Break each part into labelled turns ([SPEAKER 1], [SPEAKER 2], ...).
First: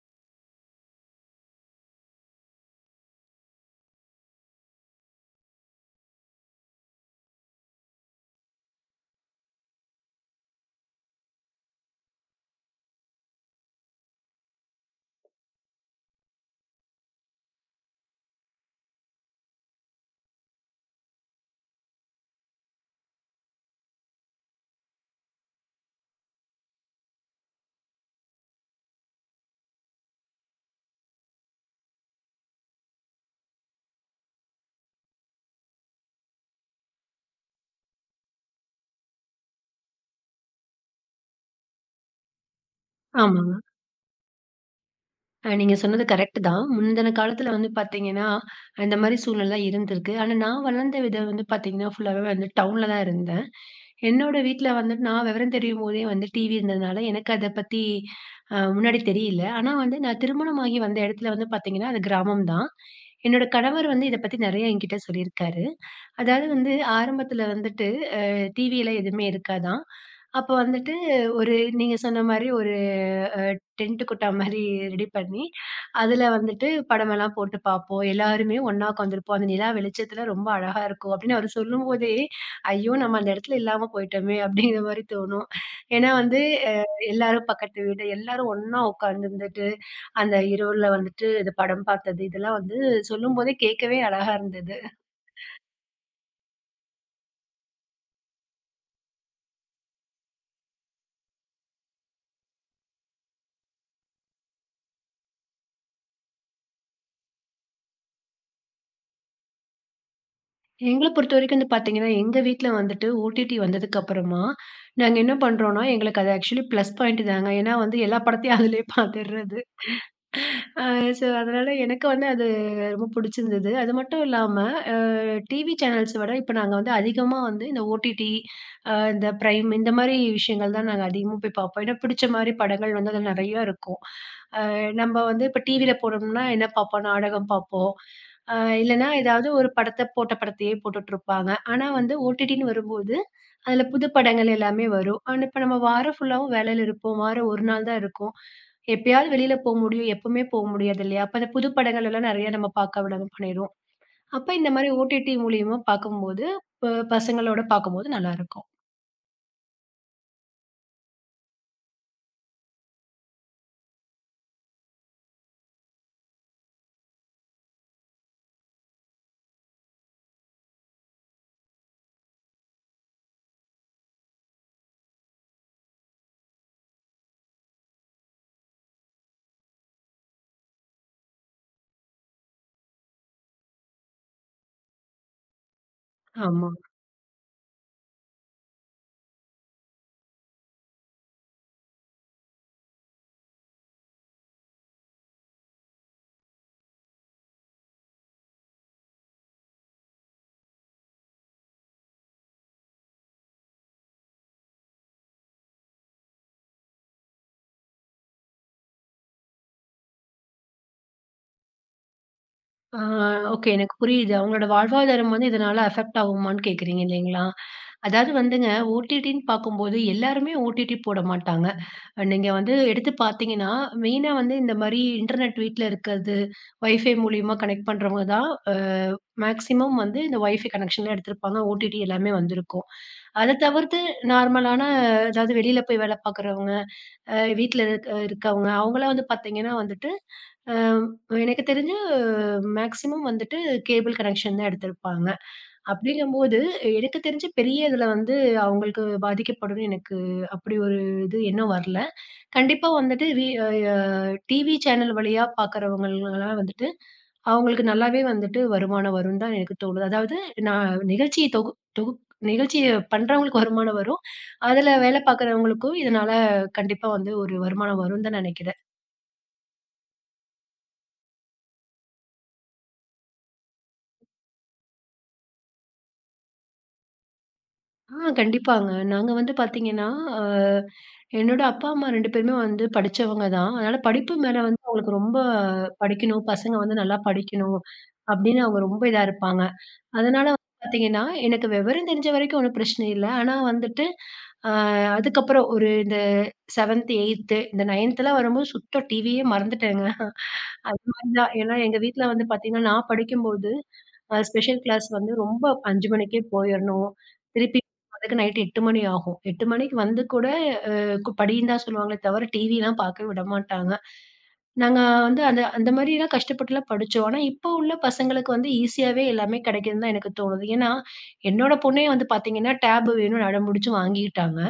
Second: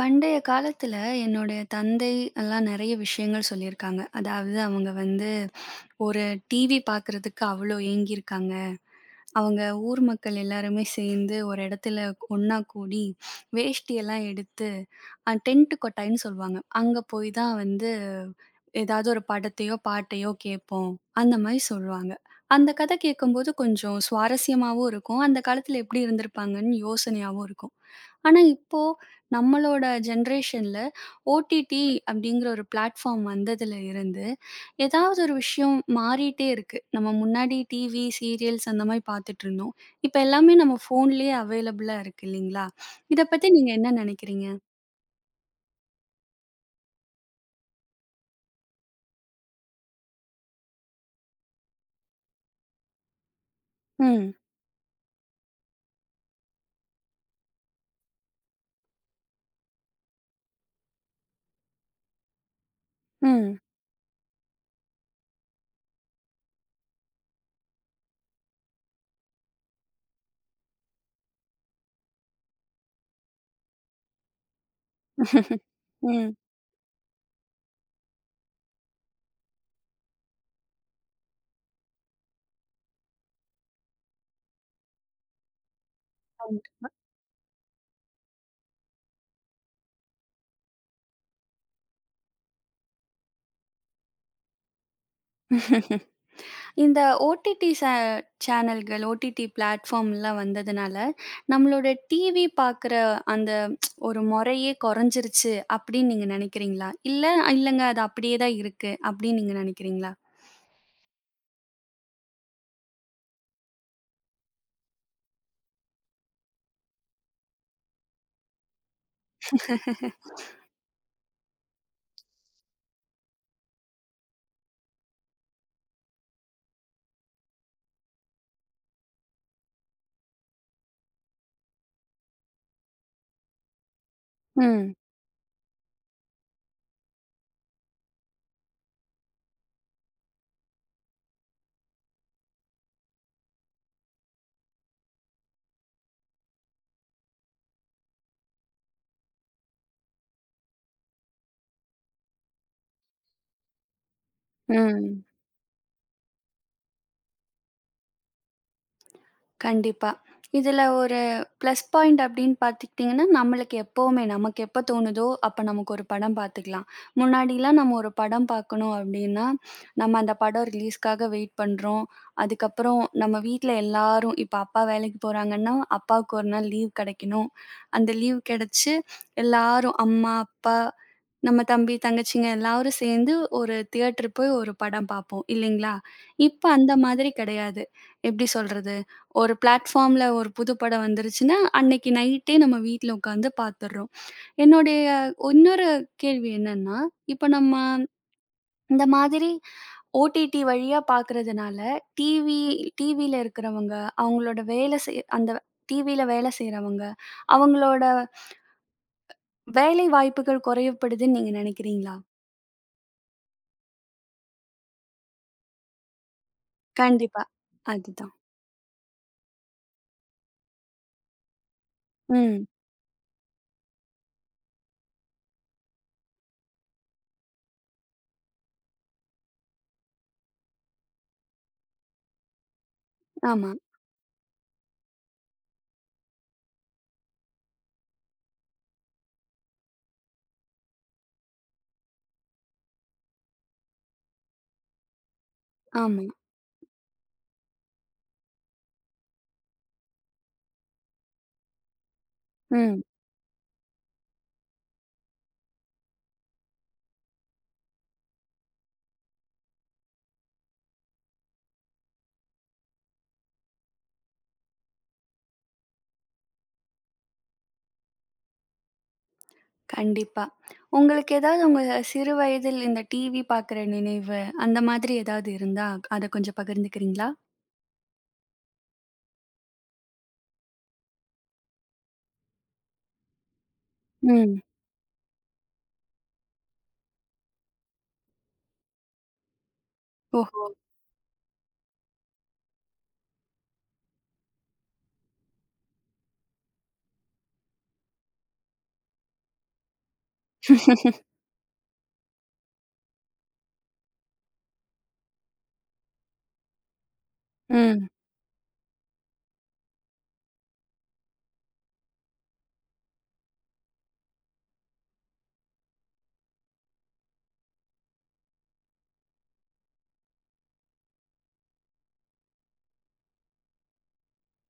[SPEAKER 1] பண்டைய காலத்துல என்னுடைய தந்தை எல்லாம் நெறைய விஷயங்கள் சொல்லியிருக்காங்க. அதாவது அவங்க வந்து ஒரு டிவி பார்க்கறதுக்கு அவ்ளோ ஏங்கியிருக்காங்க. அவங்க ஊர் மக்கள் எல்லாருமே சேர்ந்து ஒரு இடத்துல ஒண்ணா கூடி வேஷ்டியெல்லாம் எடுத்து டென்ட் கொட்டாய்ன்னு சொல்லுவாங்க. அங்க போய் தான் வந்து ஏதாவது ஒரு படத்தையோ, பாட்டையோ கேட்போம். அந்த மாரி சொல்லுவாங்க. அந்த கதை கேட்கும்போது கொஞ்சம் சுவாரஸ்யமாவும் இருக்கும். அந்த காலத்துல எப்படி இருந்திருப்பாங்கன்னு யோசனையாவும் இருக்கும். ஆனா, இப்போ நம்மளோட ஜென்ரேஷன்ல ஓடிடி அப்படிங்கிற ஒரு பிளாட்ஃபார்ம் வந்ததுல இருந்து, ஏதாவது ஒரு விஷயம் மாறிட்டே இருக்கு. நம்ம முன்னாடி டிவி, சீரியல்ஸ் அந்த மாரி பார்த்துட்டு இருந்தோம். இப்ப எல்லாமே நம்ம ஃபோன்லயே அவைலபிளா இருக்கு இல்லைங்களா? இத பத்தி
[SPEAKER 2] ஆமாங்க.
[SPEAKER 1] நீங்க என்ன நினைக்கிறீங்க?
[SPEAKER 2] நீங்க சொன்னது கரெக்ட் தான். முந்தின காலத்துல வந்து பார்த்தீங்கன்னா, இந்த மாரி சூழ்நிலை இருந்திருக்கு. ஆனா நான் வளர்ந்த விதம் வந்து பார்த்தீங்கன்னா, ஃபுல்லாவே வந்து டவுன்ல தான் இருந்தேன்.
[SPEAKER 1] ம்.
[SPEAKER 2] என்னோட வீட்ல வந்துட்டு நான் விவரம் தெரியும்போதே வந்து டிவி இருந்ததுனால, எனக்கு அத பத்தி முன்னாடி தெரியல. ஆனா வந்து நான் திருமணமாகி வந்த இடத்துல வந்து பார்த்தீங்கன்னா, அது கிராமம் தான். என்னோட
[SPEAKER 1] ம்.
[SPEAKER 2] கணவர் வந்து இத பத்தி நெறைய என்கிட்ட சொல்லியிருக்காரு. அதாவது வந்து ஆரம்பத்துல வந்துட்டு டிவியில எதுவுமே இருக்காதாம். அப்ப வந்துட்டு ஒரு நீங்க சொன்ன மாரி ஒரு அ டென்ட் கொட்டா மாரி ரெடி பண்ணி, அதுல வந்துட்டு படமெல்லாம் போட்டு பார்ப்போம். எல்லாருமே ஒண்ணா உட்காந்துருப்போம். அந்த நிலா வெளிச்சத்துல ரொம்ப அழகா இருக்கும் அப்படின்னு அவரு சொல்லும்போதே, ஐயோ! நம்ம அந்த இடத்துல இல்லாம போயிட்டோமே அப்படிங்கிற மாரி தோணும். ஏன்னா வந்து
[SPEAKER 1] ம்.
[SPEAKER 2] அ எல்லாரும் பக்கத்து வீடு, எல்லாரும் ஒண்ணா உட்காந்துருந்துட்டு, அந்த இரவுல வந்துட்டு இது படம் பார்த்தது, இதெல்லாம் வந்து சொல்லும்போதே கேட்கவே அழகா இருந்தது.
[SPEAKER 1] இந்த ஓடிடி சேனல்கள், ஓடிடி பிளாட்ஃபார்ம்லாம் வந்ததுனால, நம்மளோட டிவி பார்க்குற அந்த ஒரு முறையே குறைஞ்சிருச்சு அப்படின்னு நீங்க நினைக்கிறீங்களா? இல்ல, இல்லங்க அது அப்படியே தான் இருக்கு அப்படின்னு நீங்க நினைக்கிறீங்களா?
[SPEAKER 2] எங்கள பொறுத்தவரைக்கும் வந்து பார்த்தீங்கன்னா, எங்க வீட்ல வந்துட்டு ஓடிடி வந்ததுக்கப்புறமா, நாங்க என்ன பண்றோம்னா, எங்களுக்கு அது ஆக்சுவலி ப்ளஸ் பாயிண்ட் தாங்க. ஏன்னா வந்து எல்லா படத்தையும் அதிலயே பார்த்துர்றது. அ ஸோ அதனால எனக்கு வந்து அது ரொம்ப புடிச்சிருந்தது. அது மட்டும் இல்லாம டிவி சேனல்ஸ விட இப்ப நாங்க வந்து அதிகமா வந்து இந்த ஓடிடி, இந்த பிரைம் இந்த மாரி விஷயங்கள் தான் நாங்க அதிகமா போய் பார்ப்போம். ஏன்னா பிடிச்ச மாரி படங்கள் வந்து அதில நெறைய இருக்கும்.
[SPEAKER 1] ம்,
[SPEAKER 2] நம்ம வந்து இப்ப டிவில போடணும்னா என்ன பார்ப்போம்? நாடகம் பார்ப்போம். அ இல்லன்னா ஏதாவது ஒரு படத்த போட்ட படத்தையே போட்டுட்ருப்பாங்க. ஆனா வந்து ஓடிடின்னு வரும்போது, அதுல புது படங்கள் எல்லாமே வரும். ஆனா இப்ப நம்ம வாரம் ஃபுல்லாவும் வேலையில இருப்போம். வாரம் 1 நாள் தான் இருக்கும். எப்பயாவது வெளியில போ முடியும். எப்பவுமே போ முடியாது இல்லையா? அப்ப அந்த புது படங்கள் எல்லாம் நெறைய நம்ம பார்க்க விடாம பண்ணிருவோம். அப்ப இந்த மாரி
[SPEAKER 1] ம்.
[SPEAKER 2] ஓடிடி மூலியமா பார்க்கும்போது, ப பசங்களோட பார்க்கும்போது நல்லாருக்கும்.
[SPEAKER 1] கண்டிப்பா. இதுல ஒரு பிளஸ் பாயிண்ட் அப்படின்னு பார்த்துக்கிட்டிங்கன்னா, நம்மளுக்கு எப்பவுமே நமக்கு எப்ப தோணுதோ, அப்ப நமக்கு ஒரு படம் பார்த்துக்கலாம். முன்னாடிலாம் நம்ம ஒரு படம் பார்க்கணும் அப்படின்னா, நம்ம அந்த படம் ரிலீஸ்க்காக வெயிட் பண்றோம். அதுக்கப்புறம் நம்ம வீட்ல எல்லாரும் இப்ப அப்பா வேலைக்கு போறாங்கன்னா, அப்பாவுக்கு ஒரு நாள் லீவ் கிடைக்கணும். அந்த லீவ் கிடைச்சு எல்லாரும் அம்மா, அப்பா, நம்ம தம்பி, தங்கச்சிங்க எல்லாரும் சேர்ந்து ஒரு தியேட்டர் போய் ஒரு படம் பார்ப்போம் இல்லைங்களா? இப்ப
[SPEAKER 2] ஆமா.
[SPEAKER 1] அந்த மாதிரி கிடையாது. எப்படி சொல்றது? ஒரு பிளாட்ஃபார்ம்ல ஒரு புது படம் வந்துருச்சுன்னா, அன்னைக்கு நைட்டே நம்ம வீட்ல உட்காந்து பார்த்துர்றோம். என்னுடைய இன்னொரு கேள்வி என்னன்னா, இப்ப நம்ம இந்த மாதிரி ஓடிடி வழியா பார்க்கறதுனால, டிவி டிவில இருக்கிறவங்க, அவங்களோட வேலை செய் அந்த டிவில வேலை செய்றவங்க, அவங்களோட வேலை வாய்ப்புகள் குறையப்படுதுன்னு நீங்க நினைக்கிறீங்களா?
[SPEAKER 2] ஆ ஓகே. எனக்கு புரியுது. அவங்களோட வாழ்வாதாரம் வந்து இதனால அஃபெக்ட் ஆகுமான்னு கேட்குறீங்க
[SPEAKER 1] கண்டிப்பா.
[SPEAKER 2] இல்லைங்களா? அதாவது
[SPEAKER 1] அதுதான்.
[SPEAKER 2] வந்துங்க ஓடிடின்னு பார்க்கும்போது எல்லாருமே ஓடிடி போட மாட்டாங்க. நீங்க
[SPEAKER 1] ம்.
[SPEAKER 2] வந்து எடுத்து பார்த்தீங்கன்னா, மெயினா வந்து இந்த மாரி இன்டர்நெட் வீட்ல இருக்கிறது, வைஃபை மூலியமா கனெக்ட் பண்றவங்க தான் மேக்ஸிமம் வந்து இந்த வைஃபை கனெக்ஷன்லாம் எடுத்திருப்பாங்க. ஓடிடி எல்லாமே வந்திருக்கும். அத
[SPEAKER 1] ஆமா,
[SPEAKER 2] தவிர்த்து நார்மலான அதாவது வெளியில போய் வேலை பார்க்குறவங்க, வீட்ல இருக்கவங்க அவங்கலாம் வந்து பார்த்தீங்கன்னா வந்துட்டு, அ எனக்கு தெரிஞ்சு மேக்ஸிமம் வந்துட்டு கேபிள் கனெக்ஷன் தான் எடுத்திருப்பாங்க.
[SPEAKER 1] ஆமா.
[SPEAKER 2] அப்படிங்கும்போது எனக்கு தெரிஞ்சு பெரிய இதுல வந்து அவங்களுக்கு பாதிக்கப்படும்னு எனக்கு அப்படி ஒரு இது எண்ணம் வரல. கண்டிப்பா
[SPEAKER 1] ம்.
[SPEAKER 2] வந்துட்டு வி அ டிவி சேனல் வழியா பார்க்குறவங்கலாம் வந்துட்டு அவங்களுக்கு நல்லாவே வந்துட்டு வருமானம் வரும்னு தான் எனக்கு தோணுது. அதாவது நான் நிகழ்ச்சிய தொகு தொகு நிகழ்ச்சிய பண்றவங்களுக்கு வருமானம் வரும். அதுல வேலை பார்க்குறவங்களுக்கும் இதனால கண்டிப்பா வந்து ஒரு வருமானம் வரும்னு தான் நெனைக்கிறேன்.
[SPEAKER 1] கண்டிப்பா. உங்களுக்கு ஏதாவது உங்க சிறு வயதில் இந்த டிவி பார்க்குற நினைவு, அந்த மாதிரி ஏதாவது இருந்தா, அத கொஞ்சம் பகிர்ந்துக்கிறீங்களா?
[SPEAKER 2] கண்டிப்பாங்க. நாங்க வந்து பார்த்தீங்கன்னா, அ என்னோட அப்பா, அம்மா 2 பேருமே வந்து படிச்சவங்க தான். அதனால படிப்பு மேல
[SPEAKER 1] ம்.
[SPEAKER 2] வந்து அவங்களுக்கு ரொம்ப படிக்கணும், பசங்க வந்து நல்லா படிக்கணும் அப்படின்னு அவங்க ரொம்ப இதா இருப்பாங்க. அதனால வந்து
[SPEAKER 1] ஓஹோ!
[SPEAKER 2] பார்த்தீங்கன்னா, எனக்கு விவரம் தெரிஞ்ச வரைக்கும் ஒண்ணும் பிரச்சனை இல்ல. ஆனா வந்துட்டு, அ அதுக்கப்புறம் ஒரு இந்த செவென்த், 8த் இந்த 9த்லாம் வரும்போது சுத்த டிவியே மறந்துட்டேங்க. அது மாரி தான். ஏன்னா எங்க வீட்ல வந்து பார்த்தீங்கன்னா, நான் படிக்கும்போது ஸ்பெஷல் கிளாஸ் வந்து ரொம்ப 5 மணிக்கே போயிரணும். திருப்பி
[SPEAKER 1] ம்.
[SPEAKER 2] அதுக்கு நைட் 8 மணி ஆகும். 8 மணிக்கு வந்து கூட அ படின்னு தான் சொல்லுவாங்களே தவிர, டிவிலாம் பார்க்க விட மாட்டாங்க. நாங்க வந்து அந்த அந்த மாரிலாம் கஷ்டப்பட்டுலாம் படிச்சோம். ஆனா, இப்போ உள்ள பசங்களுக்கு வந்து ஈஸியாவே எல்லாமே கிடைக்குதுன்னு தான் எனக்கு தோணுது. ஏன்னா, என்னோட பொண்ணே வந்து பார்த்தீங்கன்னா, டேப் வேணும்னு அடம்புடிச்சு வாங்கிட்டாங்க.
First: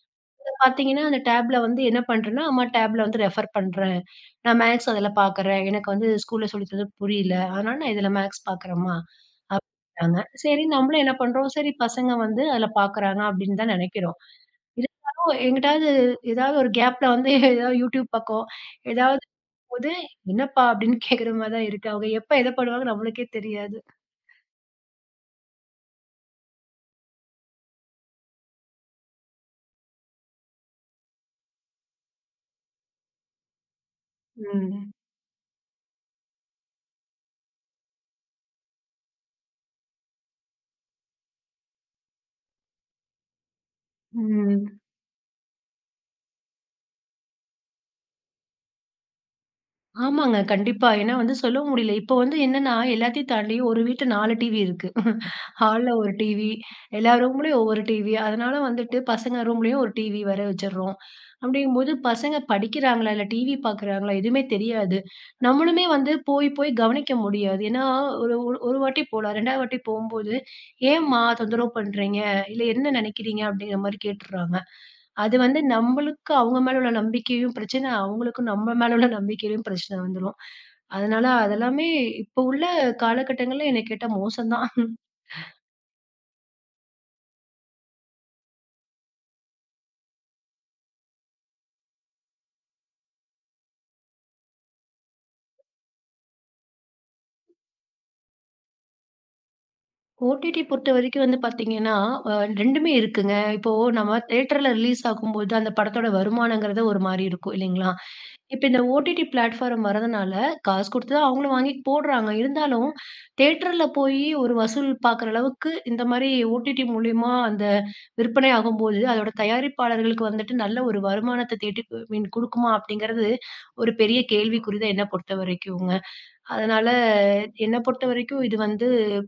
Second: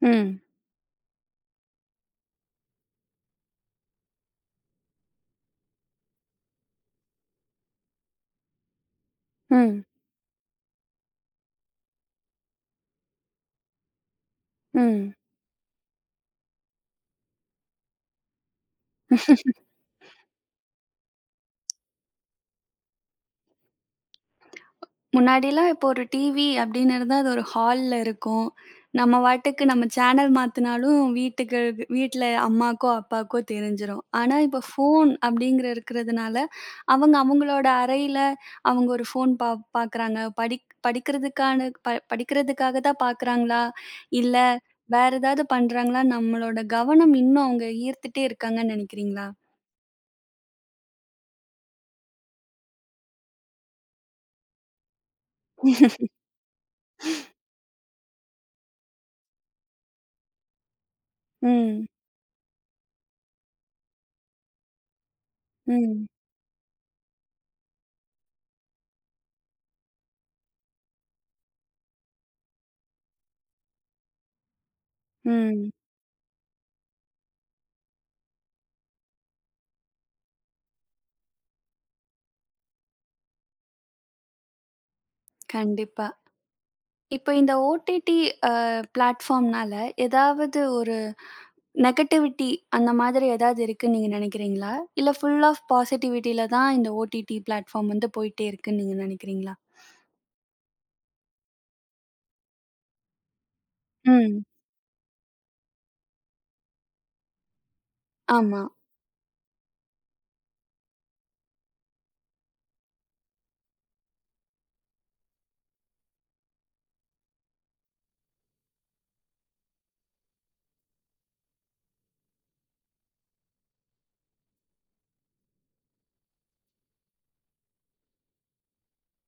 [SPEAKER 1] ம்.
[SPEAKER 2] பாத்தீங்கன்னா, அந்த டேப்ல வந்து என்ன பண்றேன்னா, அம்மா டேப்ல வந்து ரெஃபர் பண்றேன். நான் மேத்ஸ் அதுல பாக்குறேன். எனக்கு வந்து ஸ்கூல்ல சொல்லி தந்தது புரியல. அதனால நான் இதுல மேத்ஸ் பாக்குறேம்மா
[SPEAKER 1] ம்.
[SPEAKER 2] அப்படின்ட்டாங்க. சரி நம்மளும் என்ன பண்றோம், சரி பசங்க வந்து அதுல பாக்குறாங்க அப்படின்னு தான் நெனைக்கிறோம்.
[SPEAKER 1] ம்.
[SPEAKER 2] இருந்தாலும் எங்கிட்டாவது ஏதாவது ஒரு கேப்ல வந்து ஏதாவது YouTube பக்கம் ஏதாவது போது, "என்னப்பா?" அப்படின்னு கேக்குற மாரி தான் இருக்கு. அவங்க எப்ப எத பண்ணுவாங்க நம்மளுக்கே தெரியாது.
[SPEAKER 1] முன்னாடிலாம் இப்போ ஒரு டிவி அப்படின்னு இருந்தா, அது ஒரு ஹால்ல இருக்கும். நம்ம பாட்டுக்கு நம்ம சேனல் மாத்துனாலும் வீட்ல அம்மாக்கோ, அப்பாக்கோ தெரிஞ்சிரும். ஆனா இப்போ
[SPEAKER 2] ம்.
[SPEAKER 1] ஃபோன் அப்படிங்கிற இருக்கிறதுனால, அவங்க அவங்களோட அறையில அவங்க ஒரு ஃபோன் பாக்குறாங்க. படிக்கிறதுக்கான ப படிக்கிறதுக்காக தான் பாக்குறாங்களா? இல்ல
[SPEAKER 2] ம்.
[SPEAKER 1] வேற ஏதாவது பண்றாங்களா? நம்மளோட கவனம் இன்னும் அவங்க ஈர்த்துட்டே இருக்காங்கன்னு நினைக்கிறீங்களா?
[SPEAKER 2] ஆமாங்க. கண்டிப்பா. ஏன்னா வந்து சொல்லவும் முடியல. இப்போ வந்து என்னன்னா, எல்லாத்தையும் தாண்டி ஒரு வீட்ல 4 டிவி இருக்கு. ஹால்ல ஒரு டிவி, எல்லா ரூம்லயும் ஒவ்வொரு டிவி. அதனால வந்துட்டு பசங்க ரூம்லயும் ஒரு டிவி வேற வச்சுடுறோம்.
[SPEAKER 1] ம்.
[SPEAKER 2] அப்படிங்கும்போது பசங்க படிக்கிறாங்களா, இல்ல டிவி பார்க்குறாங்களா எதுவுமே தெரியாது. நம்மளுமே
[SPEAKER 1] ம்.
[SPEAKER 2] வந்து போய் போய் கவனிக்க முடியாது. ஏன்னா ஒரு ஒரு ஒரு வாட்டி போலாம். 2வது வாட்டி போம்போது, "ஏம்மா தொந்தரவு பண்றீங்க? இல்ல என்ன நினைக்கிறீங்க?" அப்படிங்கிற மாரி கேட்டுர்றாங்க. அது வந்து
[SPEAKER 1] ம்.
[SPEAKER 2] நம்பளுக்கு அவங்க மேல உள்ள நம்பிக்கையும் பிரச்சனை, அவங்களுக்கும் நம்ம மேல உள்ள நம்பிக்கையிலயும் பிரச்சனை வந்துரும். அதனால அதெல்லாமே இப்போ உள்ள காலகட்டங்கள்ல என்ன கேட்டா மோசம் தான்.
[SPEAKER 1] கண்டிப்பா. இப்ப இந்த ஓடிடி அ பிளாட்ஃபார்ம்னால ஏதாவது ஒரு நெகட்டிவிட்டி அந்த மாதிரி ஏதாவது இருக்குன்னு நீங்க நினைக்கிறீங்களா? இல்ல ஃபுல் ஆஃப் பாசிட்டிவிட்டில தான் இந்த ஓடிடி பிளாட்ஃபார்ம் வந்து போயிட்டே இருக்குன்னு நீங்க நினைக்கிறீங்களா?
[SPEAKER 2] ஓடிடி பொறுத்தவரைக்கும் வந்து பார்த்தீங்கன்னா, அ 2மே இருக்குங்க. இப்போ நம்ம
[SPEAKER 1] ம்.
[SPEAKER 2] தியேட்டர்ல ரிலீஸ் ஆகும்போது அந்த படத்தோட வருமானங்கிறது ஒரு மாரி இருக்கும் இல்லைங்களா?
[SPEAKER 1] ஆமா.
[SPEAKER 2] இப்ப இந்த ஓடிடி பிளாட்ஃபார்ம் வரதுனால, காசு குடுத்து தான் அவங்களும் வாங்கி போடுறாங்க. இருந்தாலும், தியேட்டர்ல போயி ஒரு வசூல் பாக்குற அளவுக்கு இந்த மாரி ஓடிடி மூலியமா அந்த விற்பனை ஆகும்போது, அதோட தயாரிப்பாளர்களுக்கு வந்துட்டு நல்ல ஒரு வருமானத்த தேடி மீன் குடுக்குமா? அப்படிங்கிறது ஒரு பெரிய கேள்விக்குறி தான் என்ன பொறுத்தவரைக்குங்க. அதனால என்ன பொறுத்தவரைக்கும் இது வந்து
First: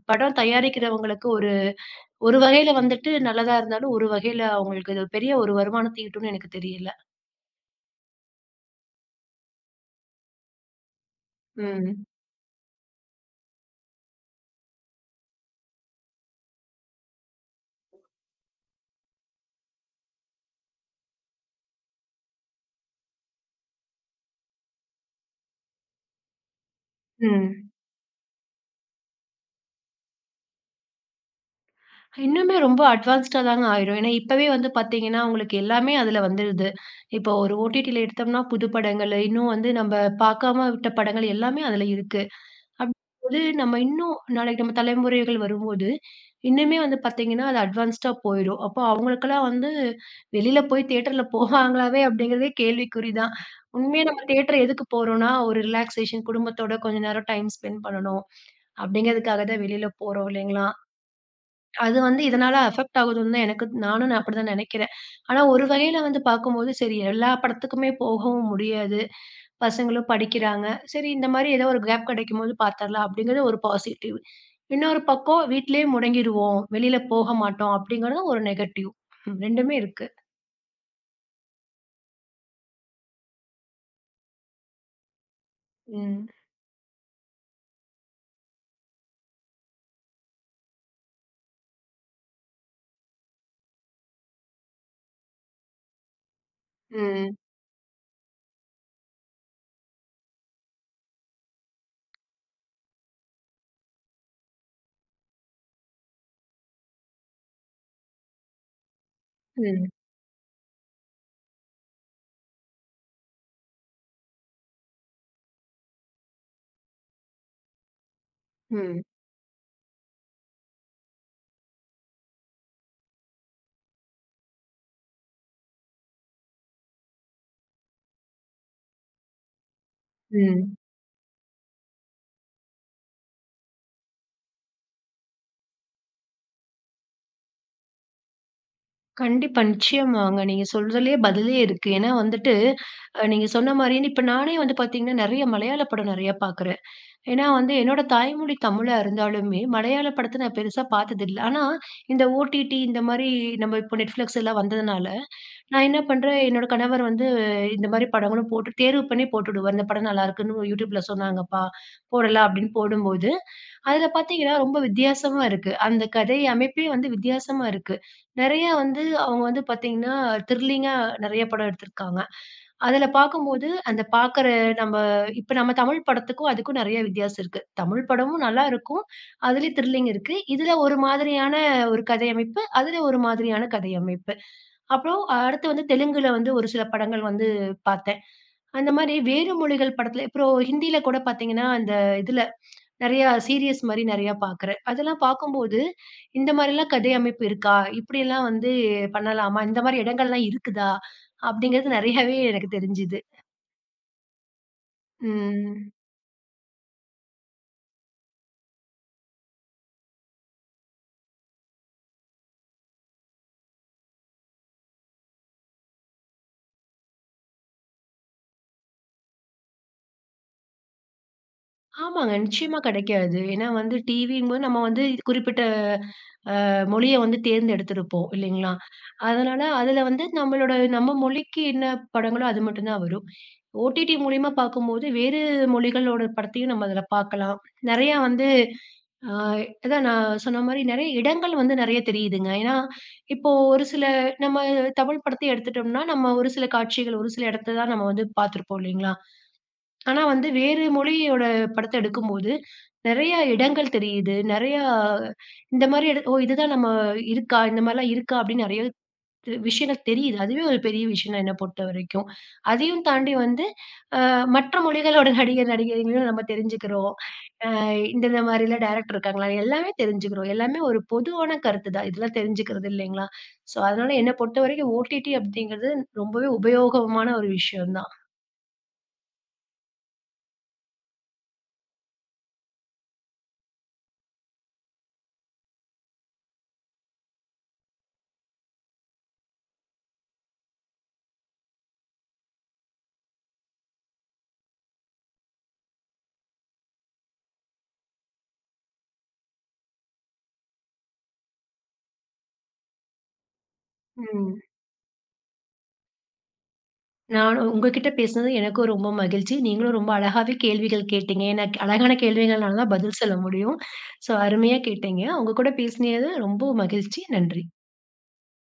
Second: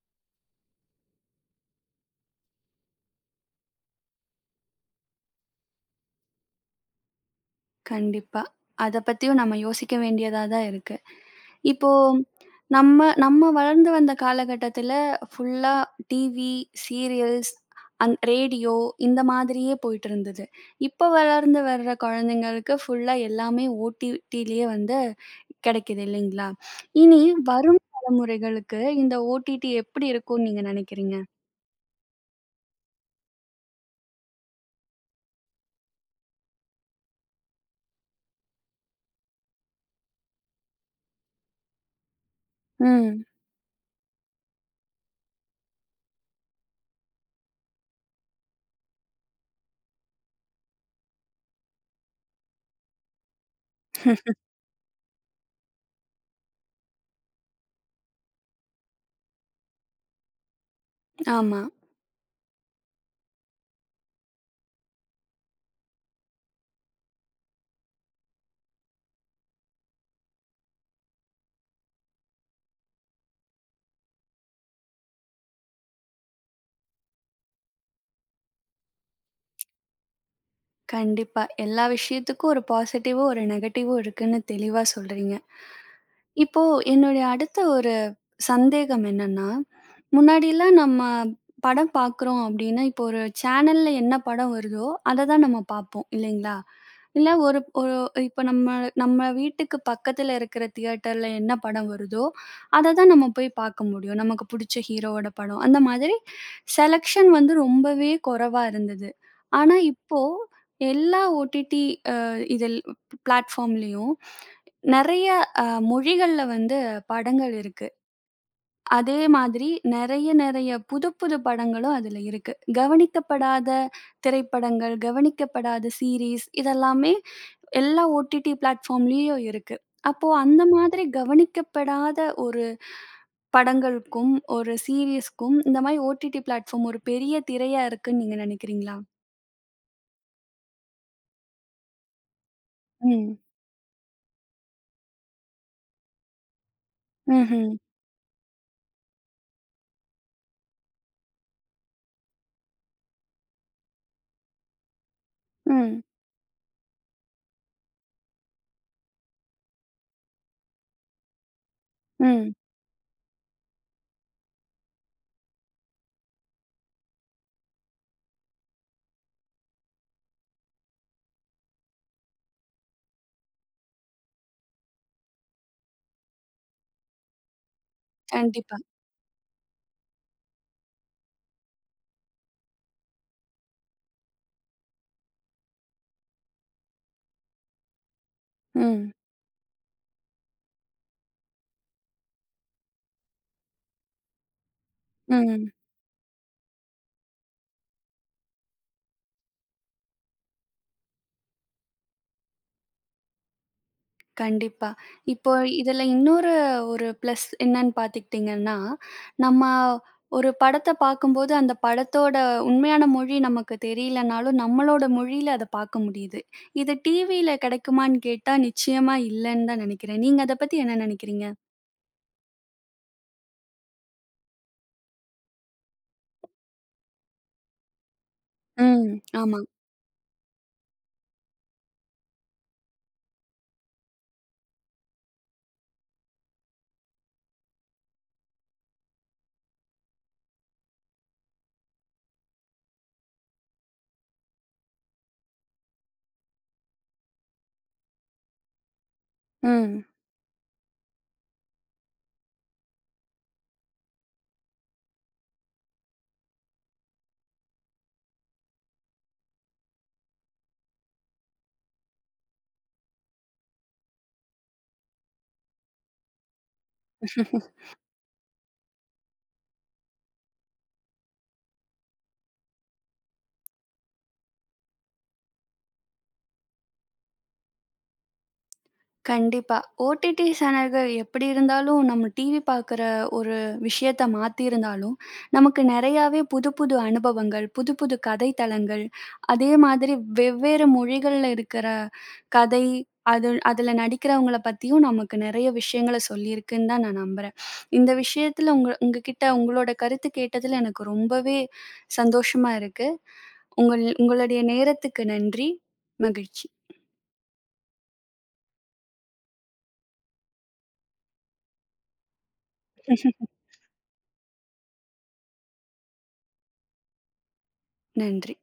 [SPEAKER 2] படம் தயாரிக்கிறவங்களுக்கு ஒரு ஒரு வகையில வந்துட்டு நல்லதா இருந்தாலும், ஒரு வகையில அவங்களுக்கு இது பெரிய ஒரு வருமானத்த ஈட்டும்னு எனக்கு தெரியல.
[SPEAKER 1] கண்டிப்பா. அத பத்தியும் நம்ம யோசிக்க வேண்டியதா தான் இருக்கு. இப்போ
[SPEAKER 2] ம்.
[SPEAKER 1] நம்ம நம்ம வளர்ந்து வந்த காலகட்டத்தில ஃபுல்லா டிவி, சீரியல்ஸ், ரேடியோ இந்த மாதிரியே போயிட்டு இருந்தது. இப்ப வளர்ந்து வர்ற குழந்தைங்களுக்கு ஃபுல்லா எல்லாமே ஓடிடிலயே வந்து கிடைக்குது இல்லைங்களா? இனி
[SPEAKER 2] ம்.
[SPEAKER 1] வரும் தலைமுறைகளுக்கு இந்த ஓடிடி எப்படி இருக்கும்னு நீங்க நினைக்கிறீங்க?
[SPEAKER 2] இன்னுமே ரொம்ப அட்வான்ஸ்டா தாங்க ஆயிரும். ஏன்னா, இப்பவே வந்து பார்த்தீங்கன்னா, உங்களுக்கு எல்லாமே அதில வந்துருது. இப்போ ஒரு ஓடிடில எடுத்தோம்னா, புது படங்கள், இன்னும் வந்து நம்ம பார்க்காம விட்ட படங்கள் எல்லாமே அதில இருக்கு.
[SPEAKER 1] ம்.
[SPEAKER 2] அப்பம்போது நம்ம இன்னும் நாளைக்கு நம்ம தலைமுறைகள் வரும்போது, இன்னுமே வந்து பார்த்தீங்கன்னா, அது அட்வான்ஸ்டா போயிரும். அப்போ அவங்களுக்கெல்லாம் வந்து வெளியில போய் தியேட்டர்ல போவாங்களாவே அப்படிங்கிறதே கேள்விக்குறி தான். உண்மையா நம்ம தியேட்டர் எதுக்கு போறோம்னா, ஒரு ரிலாக்சேஷன் குடும்பத்தோட கொஞ்ச நேரம் டைம் ஸ்பெண்ட் பண்ணணும். அப்படிங்கிறதுக்காக தான் வெளியில போறோம் இல்லைங்களா?
[SPEAKER 1] ஆமா.
[SPEAKER 2] அது வந்து இதனால அஃபெக்ட் ஆகுதுன்னு தான் எனக்கு நான் அப்படிதான் நினைக்கிறேன். ஆனா, ஒரு வகையில வந்து பார்க்கும்போது, சரி எல்லா படத்துக்குமே போகவும் முடியாது. பசங்களும் படிக்கிறாங்க. சரி இந்த மாரி ஏதோ ஒரு கேப் கிடைக்கும்போது பார்த்துரலாம் அப்படிங்கிறது ஒரு பாசிட்டிவ். இன்னொரு பக்கம் வீட்லயே முடங்கிருவோம், வெளியில போக மாட்டோம் அப்படிங்கிறதும் ஒரு நெகட்டிவ். ம் 2மே இருக்கு.
[SPEAKER 1] கண்டிப்பா. எல்லா விஷயத்துக்கும் ஒரு பாசிட்டிவும், ஒரு நெகட்டிவும் இருக்குன்னு தெளிவா சொல்றீங்க.
[SPEAKER 2] ம்.
[SPEAKER 1] இப்போ என்னுடைய அடுத்த ஒரு சந்தேகம் என்னன்னா, முன்னாடிலாம் நம்ம படம் பார்க்குறோம் அப்டின்னா, இப்போ ஒரு சேனல்ல என்ன படம் வருதோ, அத தான் நம்ம பார்ப்போம் இல்லைங்களா? இல்ல
[SPEAKER 2] ம்.
[SPEAKER 1] ஒரு ஒரு இப்ப நம்ம நம்ம வீட்டுக்கு பக்கத்துல இருக்கிற தியேட்டர்ல என்ன படம் வருதோ, அத தான் நம்ம போய் பார்க்க முடியும். நமக்கு புடிச்ச ஹீரோவோட படம். அந்த மாதிரி செலக்ஷன் வந்து ரொம்பவே குறைவா இருந்தது. ஆனா
[SPEAKER 2] ம்.
[SPEAKER 1] இப்போ எல்லா ஓடிடி அ இதில் பிளாட்ஃபார்ம்லயும் நெறைய அ மொழிகள்ல வந்து படங்கள் இருக்கு.
[SPEAKER 2] ம்.
[SPEAKER 1] அதே மாதிரி நெறைய, நெறைய புது, புது படங்களும் அதுல இருக்கு. கவனிக்கப்படாத திரைப்படங்கள், கவனிக்கப்படாத சீரிஸ் இதெல்லாமே எல்லா ஓடிடி பிளாட்ஃபார்ம்லயும் இருக்கு. அப்போ அந்த
[SPEAKER 2] ம்.
[SPEAKER 1] மாதிரி கவனிக்கப்படாத ஒரு படங்களுக்கும், ஒரு சீரிஸ்க்கும் இந்த மாரி ஓடிடி பிளாட்ஃபார்ம் ஒரு பெரிய திரையா இருக்குன்னு நீங்க நினைக்கிறீங்களா?
[SPEAKER 2] கண்டிப்பா, நிச்சயமாங்க. நீங்க சொல்றதுலயே பதிலே இருக்கு. ஏன்னா வந்துட்டு,
[SPEAKER 1] ம்.
[SPEAKER 2] நீங்க சொன்ன மாரியே இப்ப நானே வந்து பார்த்தீங்கன்னா, நெறைய மலையாள படம் நெறைய பார்க்குறேன். ஏன்னா
[SPEAKER 1] ம்ஹ்ம்.
[SPEAKER 2] வந்து என்னோட தாய்மொழி தமிழா இருந்தாலுமே, மலையாள படத்த நான் பெருசா பார்த்ததில்ல. ஆனா, இந்த ஓடிடி இந்த மாரி நம்ம இப்போ Netflix எல்லாம் வந்ததுனால, நான் என்ன
[SPEAKER 1] ம்.
[SPEAKER 2] பண்றேன், என்னோட கணவர் வந்து இந்த மாரி படங்களும் போட்டு தேர்வு பண்ணி போட்டுடுவார். "இந்த படம் நல்லாயிருக்குன்னு YouTubeல சொன்னாங்கப்பா, போடலாம்."
[SPEAKER 1] ம்.
[SPEAKER 2] அப்படின்னு போடும்போது, அதில பார்த்தீங்கன்னா ரொம்ப வித்தியாசமா இருக்கு. அந்த கதை அமைப்பே வந்து வித்தியாசமா இருக்கு. நெறையா வந்து அவங்க வந்து பார்த்தீங்கன்னா, த்ரில்லிங்கா நெறைய படம் எடுத்திருக்காங்க. அதுல பார்க்கும்போது, அந்த பார்க்குற நம்ம இப்ப நம்ம தமிழ் படத்துக்கும், அதுக்கும் நெறைய வித்தியாசம் இருக்கு. தமிழ் படமும் நல்லா
[SPEAKER 1] கண்டிப்பா.
[SPEAKER 2] இருக்கும். அதுலயும் த்ரில்லிங் இருக்கு. இதுல ஒரு மாதிரியான ஒரு கதை அமைப்பு. அதுல ஒரு மாதிரியான கதை அமைப்பு. அப்புறம் அடுத்து வந்து தெலுங்குல வந்து ஒரு சில படங்கள் வந்து பார்த்தேன். அந்த
[SPEAKER 1] ம்.
[SPEAKER 2] மாரி வேறு மொழிகள் படத்துல அப்புறம் ஹிந்தியில கூட பார்த்தீங்கன்னா, அந்த இதுல நெறையா சீரியஸ் மாரி நெறையா பார்க்குறேன். அதெல்லாம்
[SPEAKER 1] ம்.
[SPEAKER 2] பார்க்கும்போது, இந்த மாரிலாம் கதை அமைப்பு இருக்கா? இப்படியெல்லாம் வந்து பண்ணலாமா? இந்த மாரி இடங்கள்லாம் இருக்குதா? அப்படிங்கிறது நெறையாவே எனக்கு தெரிஞ்சுது.
[SPEAKER 1] கண்டிப்பா. இப்போ
[SPEAKER 2] ம்.
[SPEAKER 1] இதுல இன்னொரு ஒரு பிளஸ் என்னன்னு பார்த்துக்கிட்டீங்கன்னா, நம்ம ஒரு படத்த பார்க்கும்போது, அந்த படத்தோட உண்மையான மொழி நமக்கு தெரியலனாலும், நம்மளோட மொழியில அத பார்க்க முடியுது. இது டிவியில கிடைக்குமான்னு கேட்டா, நிச்சயமா இல்லன்னு தான் நெனைக்கிறேன். நீங்க அத பத்தி என்ன நெனைக்கிறீங்க?
[SPEAKER 2] ஆமாங்க. நிச்சயமா கிடைக்காது. ஏன்னா வந்து டிவிங்கும்போது நம்ம வந்து குறிப்பிட்ட மொழிய வந்து தேர்ந்தெடுத்திருப்போம் இல்லைங்களா?
[SPEAKER 1] ம். ஆமா.
[SPEAKER 2] அதனால அதுல வந்து நம்ம மொழிக்கு என்ன படங்களோ அது மட்டும் தான் வரும். ஓடிடி மூலியமா பார்க்கும்போது வேறு மொழிகளோட படத்தையும் நம்ம அதுல பார்க்கலாம். நெறையா வந்து அ அதான் நான் சொன்ன மாரி நெறைய இடங்கள் வந்து நெறைய தெரியுதுங்க. ஏன்னா இப்போ ஒரு சில நம்ம தமிழ் படத்த எடுத்துட்டோம்னா, நம்ம ஒரு சில காட்சிகள், ஒரு சில இடத்த தான் நம்ம வந்து பார்த்துருப்போம் இல்லைங்களா? ஆனா வந்து வேறு மொழியோட படத்த எடுக்கும்போது, நெறையா இடங்கள் தெரியுது. நெறையா இந்த மாரி ஓ! இதுதான் நம்ம இருக்கா? இந்த மாரிலாம் இருக்கா? அப்படின்னு நெறைய விஷயங்கள் தெரியுது. அதுவே ஒரு பெரிய விஷயம் தான் என்ன பொறுத்தவரைக்கும். அதையும் தாண்டி வந்து அ மற்ற மொழிகளோட நடிகர், நடிகைகளையும் நம்ம தெரிஞ்சுக்கிறோம்.
[SPEAKER 1] ம்.
[SPEAKER 2] அ இந்தந்த மாரிலாம் டைரக்டர் இருக்காங்களா? எல்லாமே தெரிஞ்சுக்கிறோம். எல்லாமே ஒரு பொதுவான கருத்து தான். இதெல்லாம் தெரிஞ்சுக்கிறது இல்லைங்களா? ஸோ, அதனால என்ன பொறுத்தவரைக்கும் ஓடிடி அப்படிங்கிறது ரொம்பவே உபயோகமான ஒரு விஷயம் தான்.
[SPEAKER 1] கண்டிப்பா. ஓடிடி சேனல்கள் எப்படி இருந்தாலும், நம்ம டிவி பார்க்குற ஒரு விஷயத்த மாத்தியிருந்தாலும், நமக்கு நெறையாவே புது புது அனுபவங்கள், புது புது கதை தளங்கள், அதே மாதிரி வெவ்வேறு மொழிகள்ல இருக்கிற கதை, அது அதுல நடிக்கிறவங்கள பத்தியும் நமக்கு நெறைய விஷயங்கள சொல்லியிருக்குன்னு தான் நான் நம்புறேன். இந்த விஷயத்துல உங்களோட கருத்து கேட்டதுல எனக்கு ரொம்பவே சந்தோஷமா இருக்கு.
[SPEAKER 2] ம்.
[SPEAKER 1] உங்களுடைய நேரத்துக்கு நன்றி. மகிழ்ச்சி.
[SPEAKER 2] நான் உங்ககிட்ட பேசினது எனக்கும் ரொம்ப மகிழ்ச்சி. நீங்களும் ரொம்ப அழகாவே கேள்விகள் கேட்டீங்க. எனக்கு அழகான கேள்விகள்னால தான் பதில் சொல்ல முடியும். ஸோ அருமையா கேட்டீங்க. உங்க கூட பேசினது ரொம்ப மகிழ்ச்சி. நன்றி.
[SPEAKER 1] நன்றி.